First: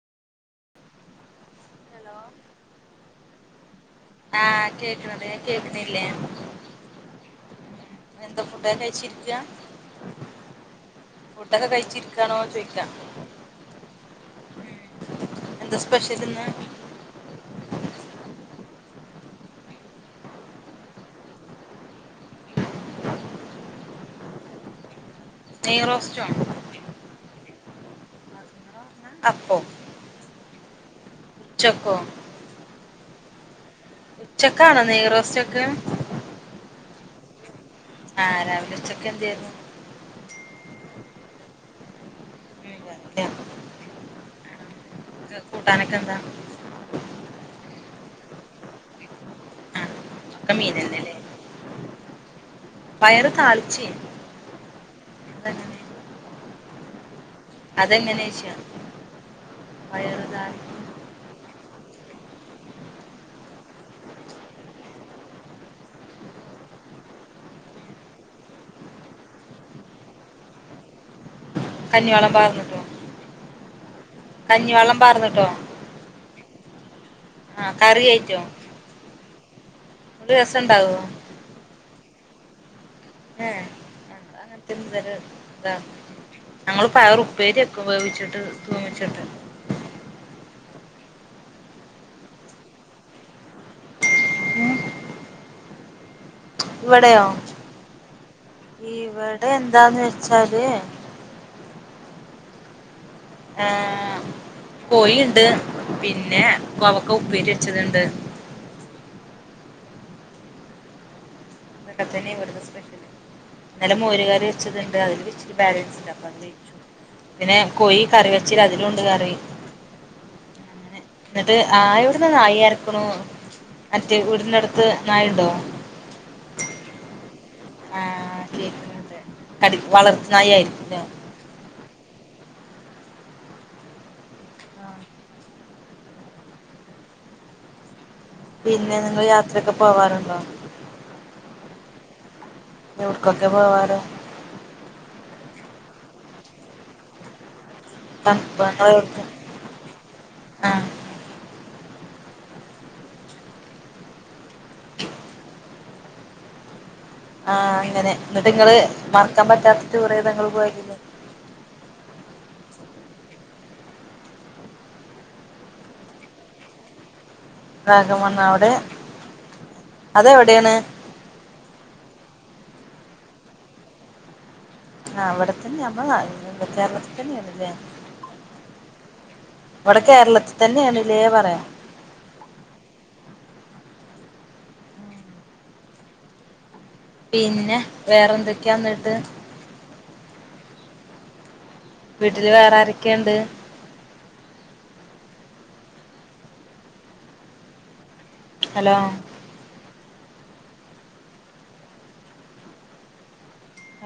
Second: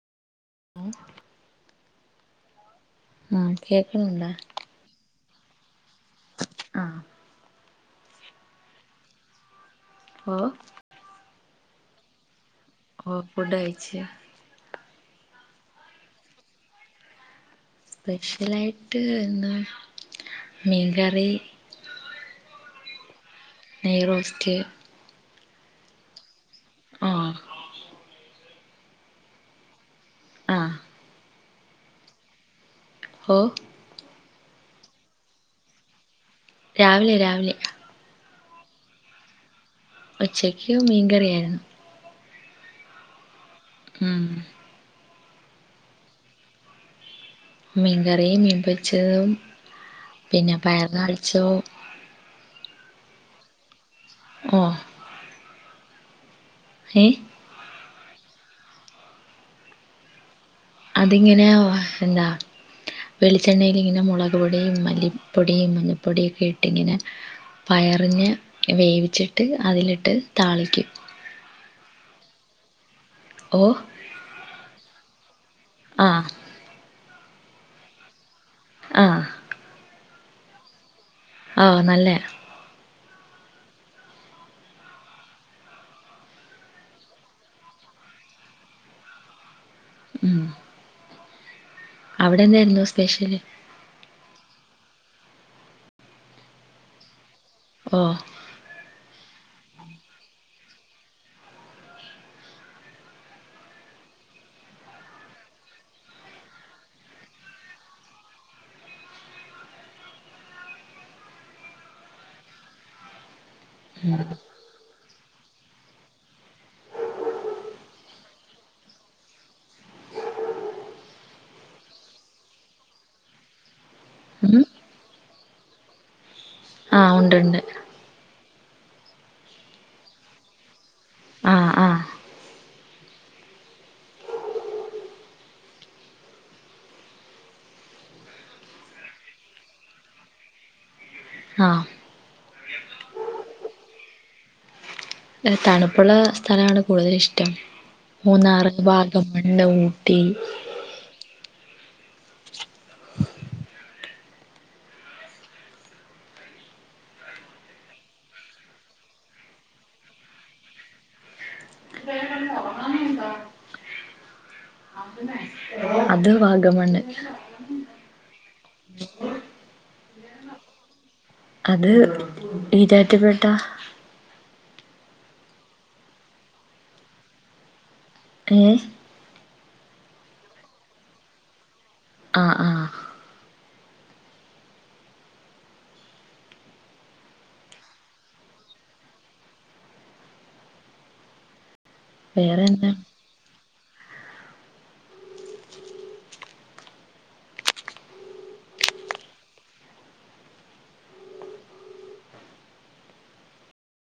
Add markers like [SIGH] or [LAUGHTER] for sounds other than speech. [UNINTELLIGIBLE] Hello ആഹ് കേക്കണുണ്ടാ ആഹ് കേക്കണുണ്ട് കേക്കുണില്ലേ ആഹ് എന്താ ഫുടൊക്കെ കഴിച്ചിരിക്കാ ഓ ഫുടൊക്കെ കഴിച്ചിരിക്കാണോ ചോയ്ക്കാ ഓഹ് ഫുഡ് കഴിച്ച് എന്താ സ്പെഷ്യൽ ഇന്ന് സ്പെഷ്യലായിട്ട് ഇന്ന് മീൻകറി നെയ് റോസ്റ്റ് നെയ് റോസ്‌റ്റോ ആഹ് അപ്പൊ ആഹ് ഉച്ചക്കോ? ഓ ഉച്ചെക്ക് ആണോ നെയ് റോസ്റ്റ് ഒക്കെ രാവിലെ രാവിലെ ആഹ് രാവിലെ ഉച്ചെക്കെ എന്തെയ്ന്നു ഉച്ചെക്ക് മീം കറിയായിരുന്നു [UNINTELLIGIBLE] ഉം ക്ക് കൂട്ടാനൊക്കെ എന്താ? മീം കറിയും മീം പൊരിച്ചെതും ആഹ് ഒക്കെ പിന്നെ പയർ മീനന്നെല്ലേ താളിച്ചൊയും പയർ താളിച്ചെ? ഓഹ് ഏഹ് അത് എങ്ങെനോയ്ച്ചാ പയർ താളി അത് ഇങ്ങെനെ വാ എന്താ വെളിച്ചെണ്ണയിൽ ഇങ്ങെനെ മൊളക് പൊടിയും മല്ലിപ്പൊടിയും മഞ്ഞപ്പൊടിയൊക്കെ ഇട്ട് ഇങ്ങെനെ പയറിനെ വേവിച്ചിട്ട് അതിൽ ഇട്ട് താളിക്കും കഞ്ഞി വള്ളം പാർന്ന്ട്ടോ? ഓഹ് കഞ്ഞി വള്ളം പാർന്ന്ട്ടോ? ആഹ് ആഹ് കറി ആയിറ്റോ? ആഹ് ഇങ്ങെട്ട് രസ ഇണ്ടാവോ? ആഹ് നല്ലയാ- ഹേ ഞങ്ങള്അങ്ങനതൊന്നും ഇത്വരെ [INAUDIBLE] ഞങ്ങള് പയർ ഉപ്പേരിവെക്കും വേവിച്ചിട്ട് തൂമിച്ചിട്ട്- ഉം- അവിടെന്തായിരുന്നു സ്പെഷ്യല്- ഇവടെയോ ഓ ഇവട്- എന്താന്ന് വെച്ചാല്- ആഹ് - കോയിയിണ്ട് പിന്നെ കോവക്ക ഉപ്പേരി വെച്ചത്ണ്ട്- ഇതക്കെ തന്നെ ഇവിടത്ത സ്പെഷ്യല്- ഇന്നല മോരുകറി വെച്ചത് ഇണ്ട് അതില് ഇച്ചിരി ബാലൻസ്ഇണ്ട് അപ്പൊ അത് കഴിച്ചു- പിന്നെ കോയി കറി വെച്ച ന്ന്അതിലുണ്ട് കറി- അങ്ങനെ എന്നിട്ട് ആ എവടെന്നനായി കൊര ക്കണു- മറ്റേ വീടിന്റെ ഉം അടുത്ത് നായുണ്ടോ? ആഹ് ഒണ്ട്ണ്ട്- ആഹ കേക്ക്ണ് ണ്ട് വളർത്ത് നായ ആയിരിക്കുല്ലേ ആഹ് ആഹ് ആഹ പിന്നെ നിങ്ങൾ യാത്രയൊക്കെ പോവാറുണ്ടോ ആഹ എവിടക്കൊക്കെ പോവാറ് തണുപ്പുള്ള സ്ഥലമാണ് കൂടുതല് ഇഷ്ടം തണുപ്പ് മൂന്നാറ് എവിടക്ക് വാഗമണ്ണ് ഊട്ടി ആഹ് ആഹ അങ്ങനെ എന്നിട്ട നിങ്ങള് മറക്കാൻ പറ്റാത്ത ടൂറാഏതാ ഇങ്ങൾ പോയതില് [INAUDIBLE] അത് വാഗമണ്ണ് വാഗമണ്ണ് അവിടെ അതെ എവിടെയാണ് അത് ഈരാറ്റുപേട്ട ആ അവിടെത്തന്നെ നമ്മള ഇട കേരളത്തിൽ തന്നെയ ആണല്ലേ ഏ ഇവിടെ കേരളത്തിൽ തന്നെയാണ് ഇല്ലേ പറയാം ആഹ ആഹ പിന്നെ വേറെന്തൊക്കെ ഇന്നിട്ട് വീട്ടില് വേറെ വേറെന്താ ആരൊക്കെയുണ്ട് ഹലോ